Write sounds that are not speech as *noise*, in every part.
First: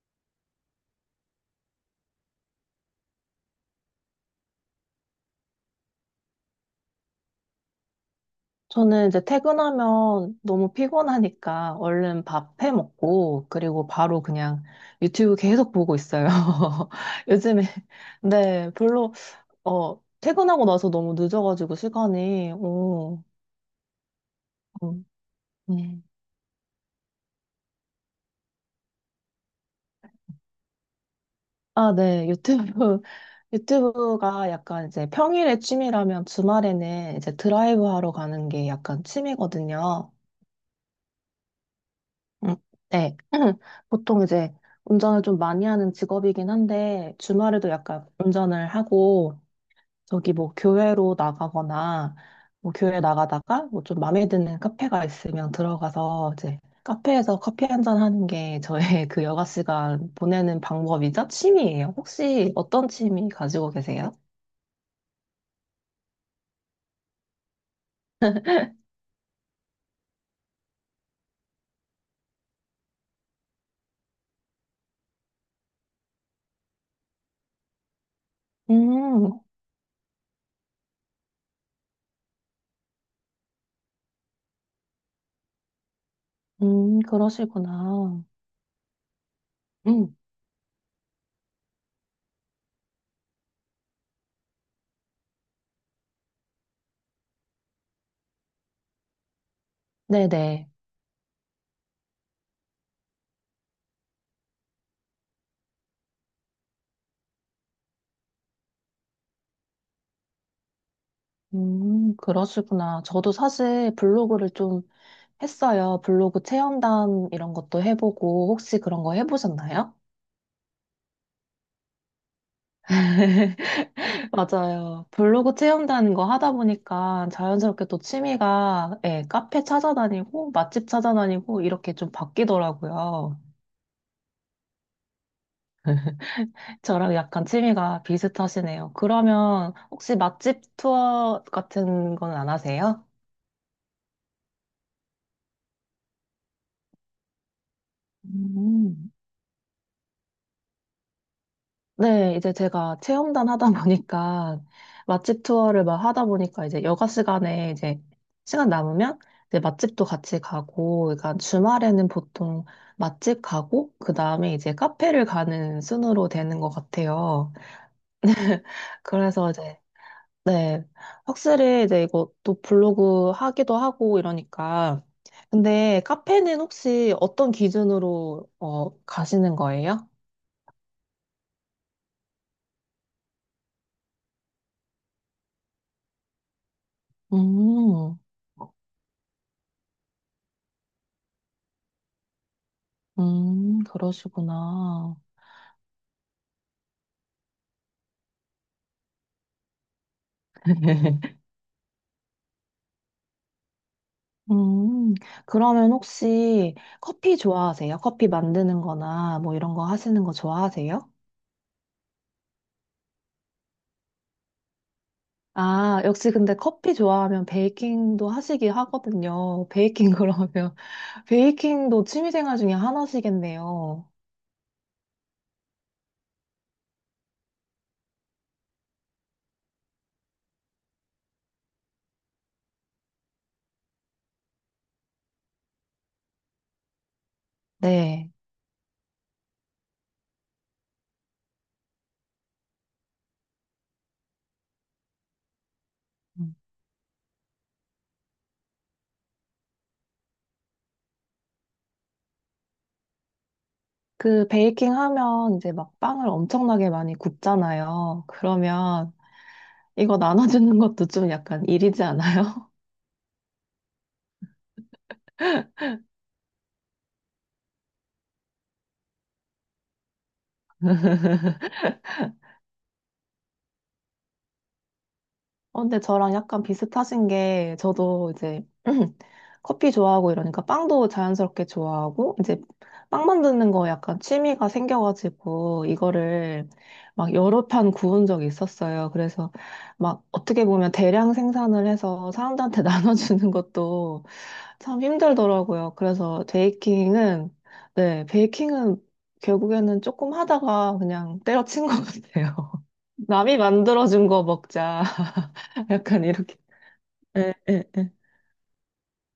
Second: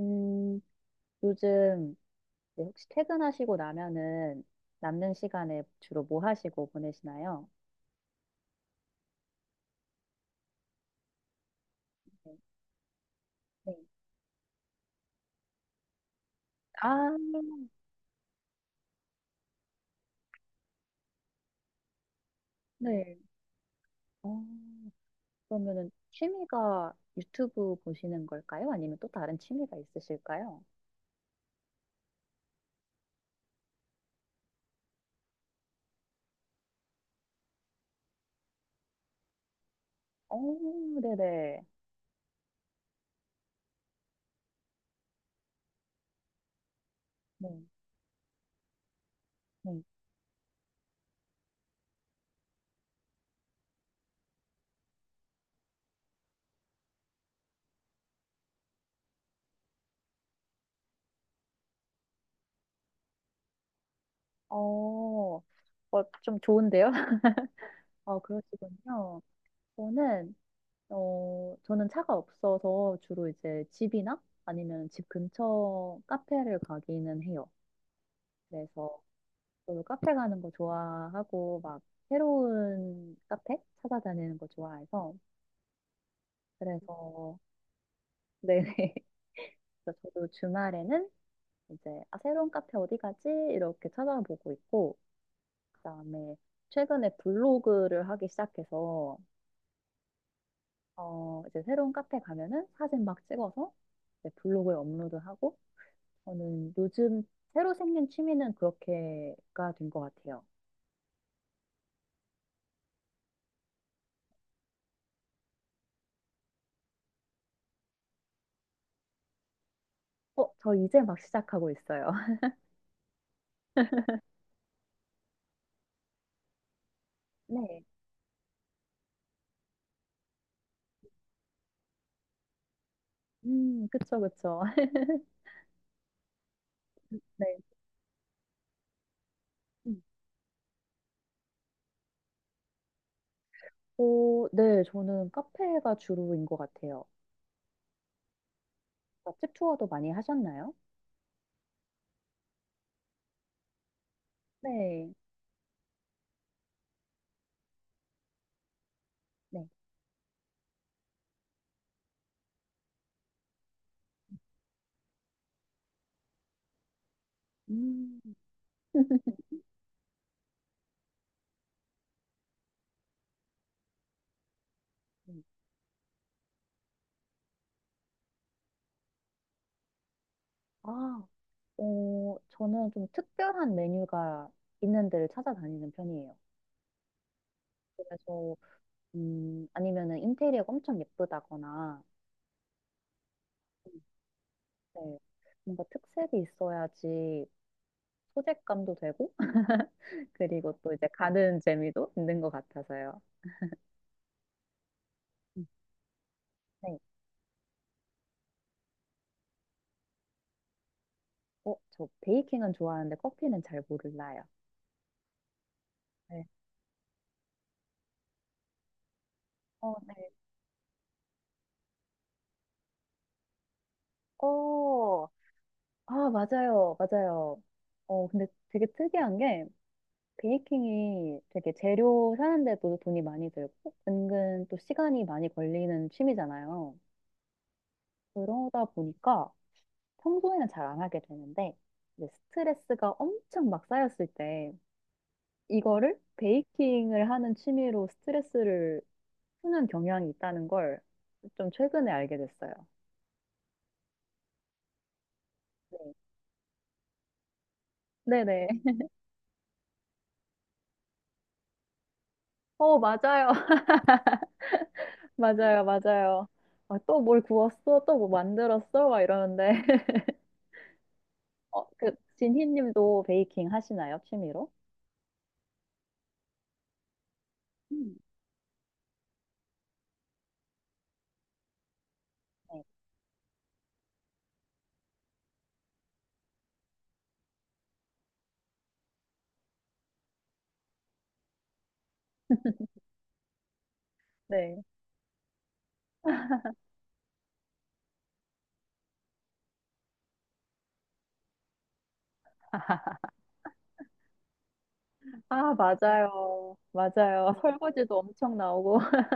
음, 요즘 이제 혹시 퇴근하시고 나면은 남는 시간에 주로 뭐 하시고 보내시나요? 저는 이제 퇴근하면 너무 피곤하니까 얼른 네. 밥 해 먹고 네. 그리고 바로 그냥 유튜브 계속 보고 있어요. *laughs* 아, 요즘에 네 별로 퇴근하고 나서 너무 늦어가지고 시간이 네. 오, 어, 음, 그러면은 음. 취미가 유튜브 보시는 걸까요? 아니면 또 다른 취미가 있으실까요? 아, 네 유튜브 *laughs* 유튜브가 약간 이제 평일에 취미라면 주말에는 이제 드라이브 하러 가는 게 약간 취미거든요. 어, 네네. 음, 네. *clears throat* 보통 이제 운전을 좀 많이 하는 직업이긴 한데, 네. 주말에도 약간 운전을 하고, 네. 저기 뭐 교회로 나가거나, 뭐 교회 나가다가 뭐 좀 마음에 드는 카페가 있으면 들어가서 이제 카페에서 커피 한 잔 하는 게 저의 *laughs* 그 여가 시간 보내는 방법이자 취미예요. 혹시 어떤 취미 가지고 계세요? 어, 좀 좋은데요? *laughs* 그러시군요. 저는 저는 차가 없어서 주로 이제 집이나 아니면 집 근처 카페를 가기는 해요. 그래서 음, 저도 카페 가는 거 좋아하고 막 새로운 카페 찾아다니는 거 좋아해서 그래서 그러시구나. 네네. *laughs* 그래서 음, 저도 주말에는 이제 아, 새로운 카페 어디 가지? 이렇게 찾아보고 있고 그다음에 최근에 블로그를 하기 시작해서 네네. 이제 새로운 카페 가면은 사진 막 찍어서 이제 블로그에 업로드하고 저는 요즘 새로 생긴 취미는 그렇게가 된 것 같아요. 그러시구나. 저도 사실 블로그를 좀 했어요. 블로그 체험단 이런 것도 해보고 혹시 그런 거 해보셨나요? 저 이제 막 시작하고 있어요. *laughs* *laughs* 맞아요. 블로그 체험단 거 하다 보니까 네. 자연스럽게 또 취미가 예, 카페 찾아다니고 맛집 찾아다니고 이렇게 좀 바뀌더라고요. 그쵸, 그쵸. *laughs* 저랑 약간 네. 취미가 비슷하시네요. 그러면 음. 혹시 맛집 투어 같은 건 안 하세요? 네, 저는 카페가 주로인 것 같아요. 음. 맛집 투어도 많이 하셨나요? 네, 이제 제가 체험단 하다 보니까 *laughs* 네. 맛집 투어를 막 하다 보니까 이제 여가 시간에 이제 시간 남으면 이제 네. 맛집도 같이 가고, 그러니까 주말에는 보통 맛집 가고, 그 다음에 이제 카페를 가는 순으로 되는 것 같아요. 음. *laughs* 그래서 이제, 네, 확실히 이제 이것도 블로그 하기도 하고 이러니까. 음. 근데 카페는 혹시 어떤 기준으로 가시는 거예요? 아, 저는 좀 특별한 메뉴가 있는 데를 찾아다니는 편이에요. 음. 그래서, 아니면은 인테리어가 엄청 예쁘다거나, 음, 그러시구나. 네. 뭔가 특색이 있어야지 소재감도 되고, *laughs* 그리고 또 이제 *laughs* 가는 재미도 있는 것 같아서요. 음, 음. 그러면 혹시 네. 커피 좋아하세요? 커피 만드는 거나 뭐 이런 거 하시는 거 좋아하세요? 저 베이킹은 좋아하는데 커피는 잘 몰라요. 아, 역시 네. 근데 커피 좋아하면 베이킹도 하시기 하거든요. 어, 베이킹 네. 그러면. *laughs* 베이킹도 취미생활 중에 하나시겠네요. 어, 아, 맞아요. 맞아요. 근데 되게 특이한 게, 베이킹이 되게 재료 사는데도 돈이 많이 들고, 은근 또 시간이 많이 걸리는 취미잖아요. 네. 그러다 보니까 평소에는 잘 안 하게 되는데, 이제 스트레스가 엄청 막 쌓였을 때, 이거를 음. 베이킹을 하는 취미로 스트레스를 푸는 경향이 있다는 걸 좀 최근에 알게 됐어요. 그 베이킹 하면 이제 네. 막 빵을 엄청나게 많이 굽잖아요. 네네. 그러면 이거 나눠주는 것도 좀 약간 일이지 않아요? 맞아요. *laughs* 맞아요. 맞아요. 아, 또뭘 구웠어? 또 뭐 만들었어? 막 이러는데. *laughs* 진희님도 베이킹 하시나요? 취미로? 근데 저랑 약간 비슷하신 게 음. 저도 이제 *clears throat* 커피 좋아하고 이러니까 빵도 자연스럽게 좋아하고 이제 네. 빵 만드는 거 약간 취미가 생겨가지고 이거를 막 여러 판 구운 적이 있었어요. 그래서 막 어떻게 보면 대량 생산을 해서 사람들한테 *laughs* 나눠주는 것도 네. 참 힘들더라고요. 그래서 베이킹은 네, 베이킹은 결국에는 조금 하다가 그냥 때려친 것 같아요. *laughs* 남이 만들어준 거 먹자. 아, 약간 이렇게. 맞아요. 예, 맞아요. *laughs* 예, 예. 설거지도 엄청 나오고. *laughs*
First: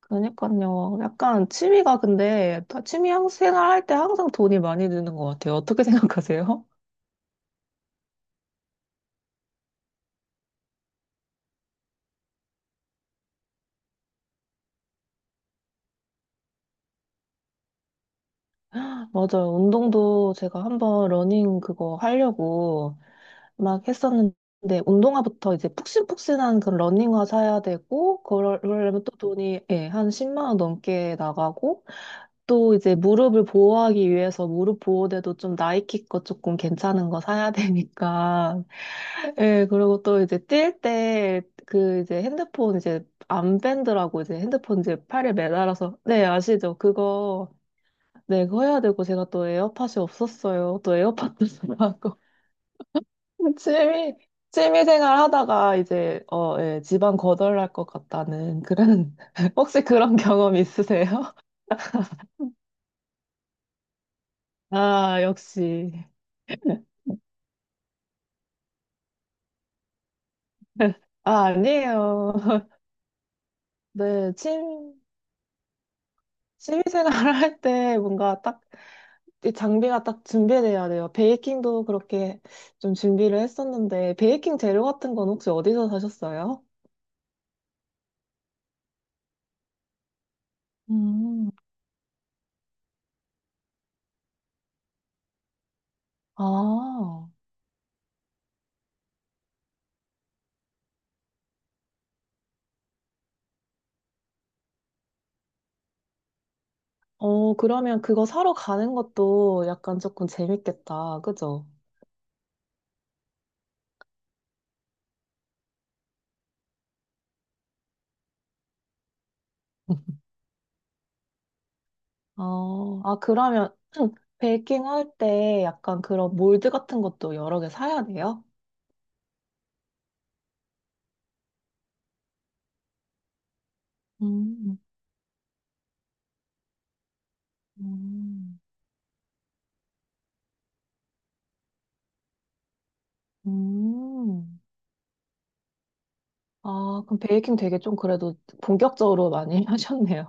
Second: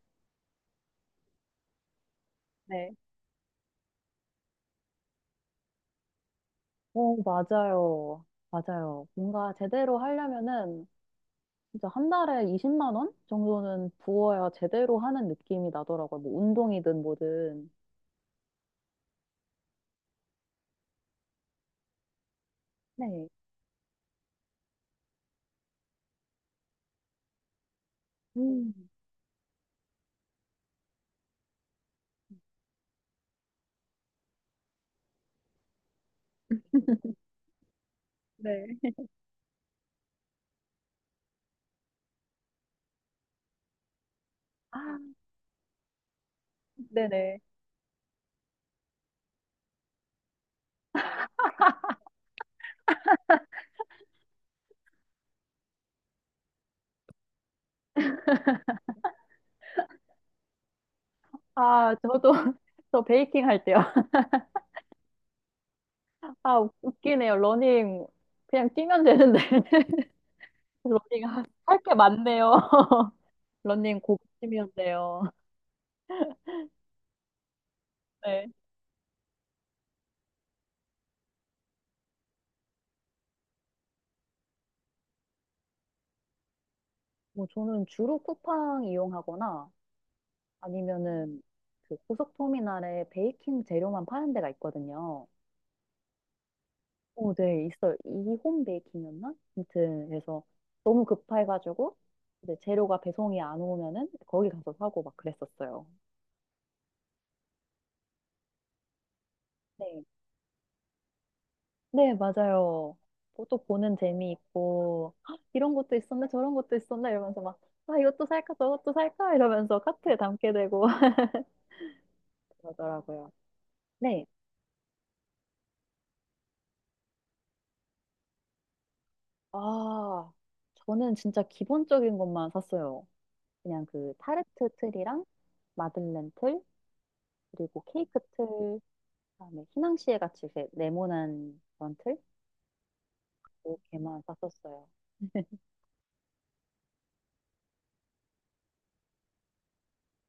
그러니까요. 약간 취미가 근데 다 네. 취미 생활할 때 항상 돈이 많이 드는 것 같아요. 어떻게 생각하세요? 오, 맞아요. 맞아요. 뭔가 제대로 하려면은 진짜 한 달에 20만 원 정도는 부어야 제대로 하는 느낌이 나더라고요. 뭐 운동이든 뭐든. *laughs* 맞아요. 운동도 제가 한번 러닝 그거 하려고 네. 막 했었는데 운동화부터 이제 푹신푹신한 그런 러닝화 사야 되고 음, 그러려면 또 돈이 예, 한 10만 원 넘게 나가고 또 이제 무릎을 보호하기 위해서 무릎 보호대도 좀 나이키 거 조금 괜찮은 거 사야 네. 되니까 예, 그리고 또 이제 뛸 때 그 이제 핸드폰 이제 암밴드라고 이제 핸드폰 이제 아, 팔에 매달아서 네, 아시죠? 네네. 그거 네, 그거 해야 되고 제가 또 에어팟이 없었어요. 또 에어팟도 *laughs* 사고 취미 취미 생활 하다가 이제 예, 집안 거덜날 것 같다는 그런 *laughs* 혹시 그런 경험 있으세요? 아, 저도 *laughs* 저 베이킹 할 때요. *laughs* 아, 역시. 아, 웃기네요. 러닝 그냥 뛰면 되는데 *laughs* *laughs* 러닝 아, 할 게 많네요. 아니에요. *laughs* *laughs* 러닝 고급 네, 이면 취미, 돼요. 취미 생활 할 때 뭔가 네. 딱 이 장비가 딱 준비돼야 돼요. 베이킹도 그렇게 좀 준비를 했었는데, 베이킹 재료 같은 건 혹시 어디서 사셨어요? 뭐 저는 주로 쿠팡 이용하거나 아니면은 음, 그 고속 터미널에 베이킹 재료만 파는 데가 있거든요. 아, 네, 있어요. 이홈 베이킹이었나? 아무튼, 그래서 너무 급해가지고, 이제 재료가 배송이 안 오면은 거기 가서 사고 막 그랬었어요. 그러면 그거 사러 가는 것도 약간 네. 조금 재밌겠다. 그죠? 네, 맞아요. 뭐또 보는 재미 있고, "헉, 이런 것도 있었네, 저런 것도 있었네, 이러면서 막, 아, 이것도 살까, 저것도 살까, 이러면서 카트에 *laughs* 담게 되고 *laughs* 아, 그러더라고요. 그러면 네. *clears throat* 베이킹 할 때 약간 그런 몰드 같은 것도 여러 개 사야 돼요? 아, 저는 진짜 기본적인 것만 샀어요. 그냥 그 타르트 음, 틀이랑 마들렌 틀, 그리고 케이크 틀, 음, 다음에 희낭시에 같이 이렇게 네모난 그런 틀? 렇 개만 음. 샀었어요. 아, 그럼 베이킹 되게 좀 그래도 본격적으로 많이 *laughs* 하셨네요.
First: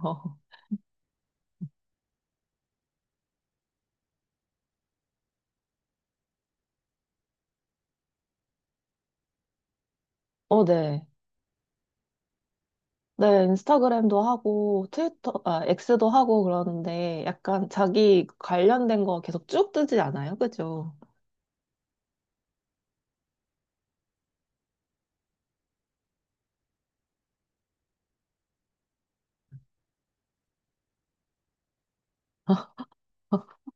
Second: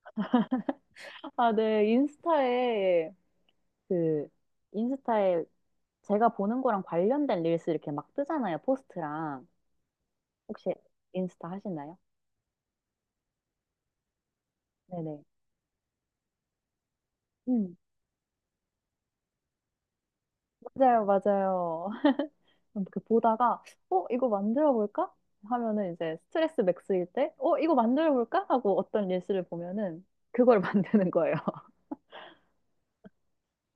아, 네. 인스타에 그 인스타에 제가 보는 거랑 관련된 릴스 이렇게 막 뜨잖아요. 포스트랑. 어, 혹시 네. 인스타 하시나요? 네, 인스타그램도 하고, 네네. 트위터, 아, X도 하고 그러는데, 약간 음, 자기 관련된 거 계속 쭉 뜨지 않아요? 그죠? 맞아요, 맞아요. *laughs* 그 보다가, 이거 만들어볼까? 하면은 이제 스트레스 맥스일 때, 이거 만들어볼까? 하고 어떤 릴스를 보면은 그걸 *laughs* 만드는 거예요.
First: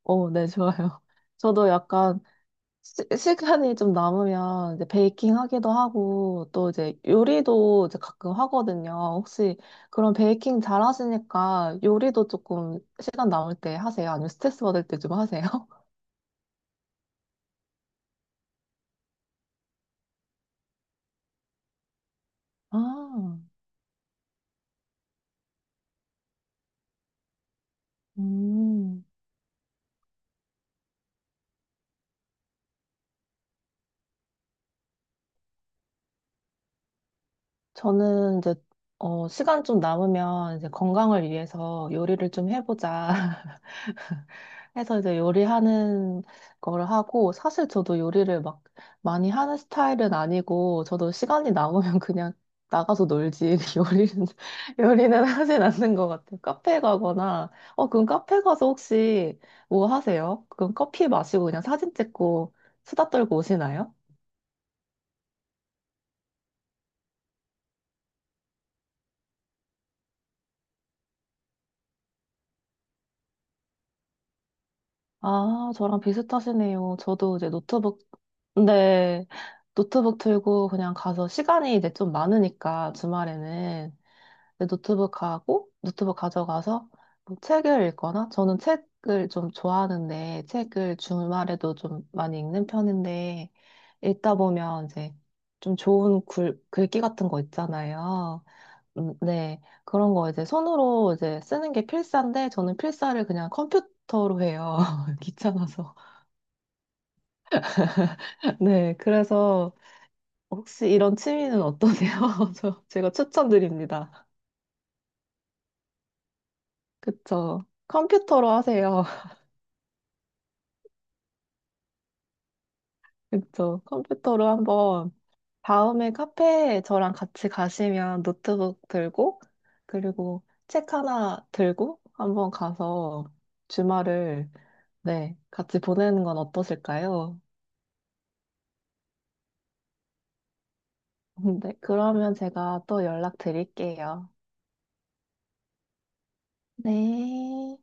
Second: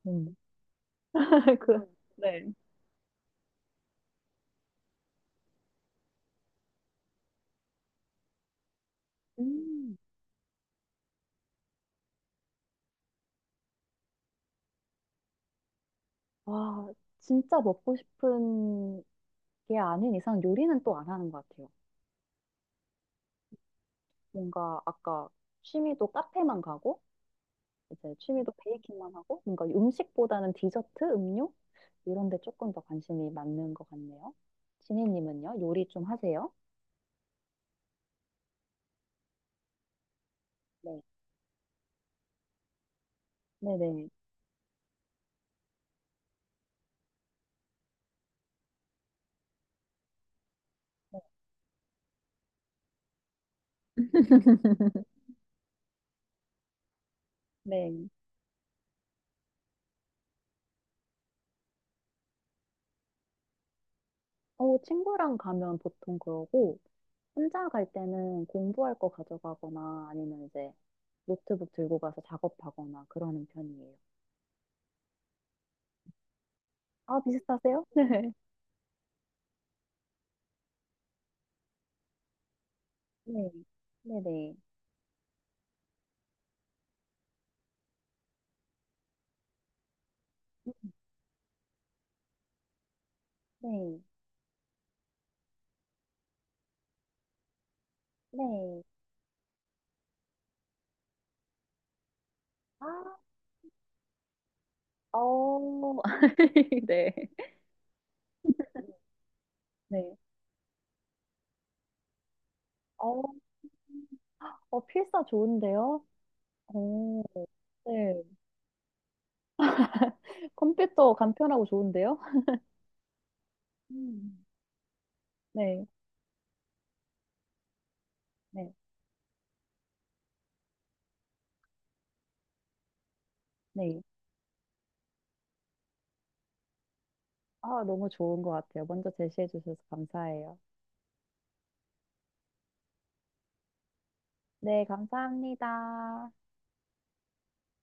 어, 음. 네, 좋아요. *laughs* *laughs* 저도 그, 약간 네. 시간이 좀 남으면 이제 베이킹 하기도 하고, 또 이제 요리도 이제 가끔 하거든요. 혹시 음. 그런 베이킹 잘 하시니까 요리도 조금 시간 남을 때 하세요? 아니면 스트레스 받을 때 좀 하세요? 와, 진짜 먹고 싶은 게 아닌 이상 요리는 또 안 하는 것 같아요. *laughs* 아, 뭔가 아까 취미도 카페만 가고, 이제 취미도 음. 베이킹만 하고, 뭔가 음식보다는 디저트, 음료? 이런 데 조금 더 관심이 많는 것 같네요. 지니님은요? 요리 좀 하세요? 저는 이제 시간 좀 남으면 이제 네. 건강을 위해서 요리를 좀 해보자 네네. *laughs* 해서 이제 요리하는 거를 하고 사실 저도 요리를 막 많이 하는 스타일은 아니고 저도 시간이 남으면 그냥 나가서 놀지 *laughs* 요리는 하진 않는 것 같아요. 카페 가거나 그럼 네. 카페 가서 혹시 뭐 하세요? 그럼 커피 마시고 그냥 사진 찍고 수다 떨고 오시나요? 친구랑 가면 보통 그러고, 혼자 갈 때는 공부할 거 가져가거나 아니면 이제 노트북 들고 가서 작업하거나 그러는 편이에요. 아, 저랑 비슷하시네요. 아, 저도 이제 비슷하세요? *laughs* 노트북, 네. 네, 노트북 들고 그냥 가서 시간이 이제 좀 많으니까 네, 주말에는 네네. 이제 노트북 가고, 노트북 가져가서 뭐 책을 읽거나, 저는 책을 좀 좋아하는데, 책을 주말에도 좀 많이 읽는 편인데, 네, 읽다 보면 이제 좀 좋은 글귀 같은 거 있잖아요. 네. 네. 그런 거 이제 손으로 이제 쓰는 게 필사인데 저는 아, 필사를 그냥 컴퓨터로 해요. *laughs* 귀찮아서. 어, *laughs* 네. *laughs* 네. 그래서 네. 혹시 이런 취미는 어떠세요? *laughs* 제가 어, 추천드립니다. 필사 좋은데요? 어, 그쵸. 네. 컴퓨터로 하세요. *laughs* 컴퓨터 간편하고 좋은데요? 그쵸. 음. 컴퓨터로 한번 네, 다음에 카페에 저랑 같이 가시면 네, 노트북 들고 그리고 책 하나 들고 한번 가서 네. 주말을 네, 같이 보내는 건 어떠실까요? 아, 너무 좋은 것 같아요. 먼저 제시해 주셔서 감사해요. 네, 그러면 제가 또 연락드릴게요. 네, 감사합니다. 네.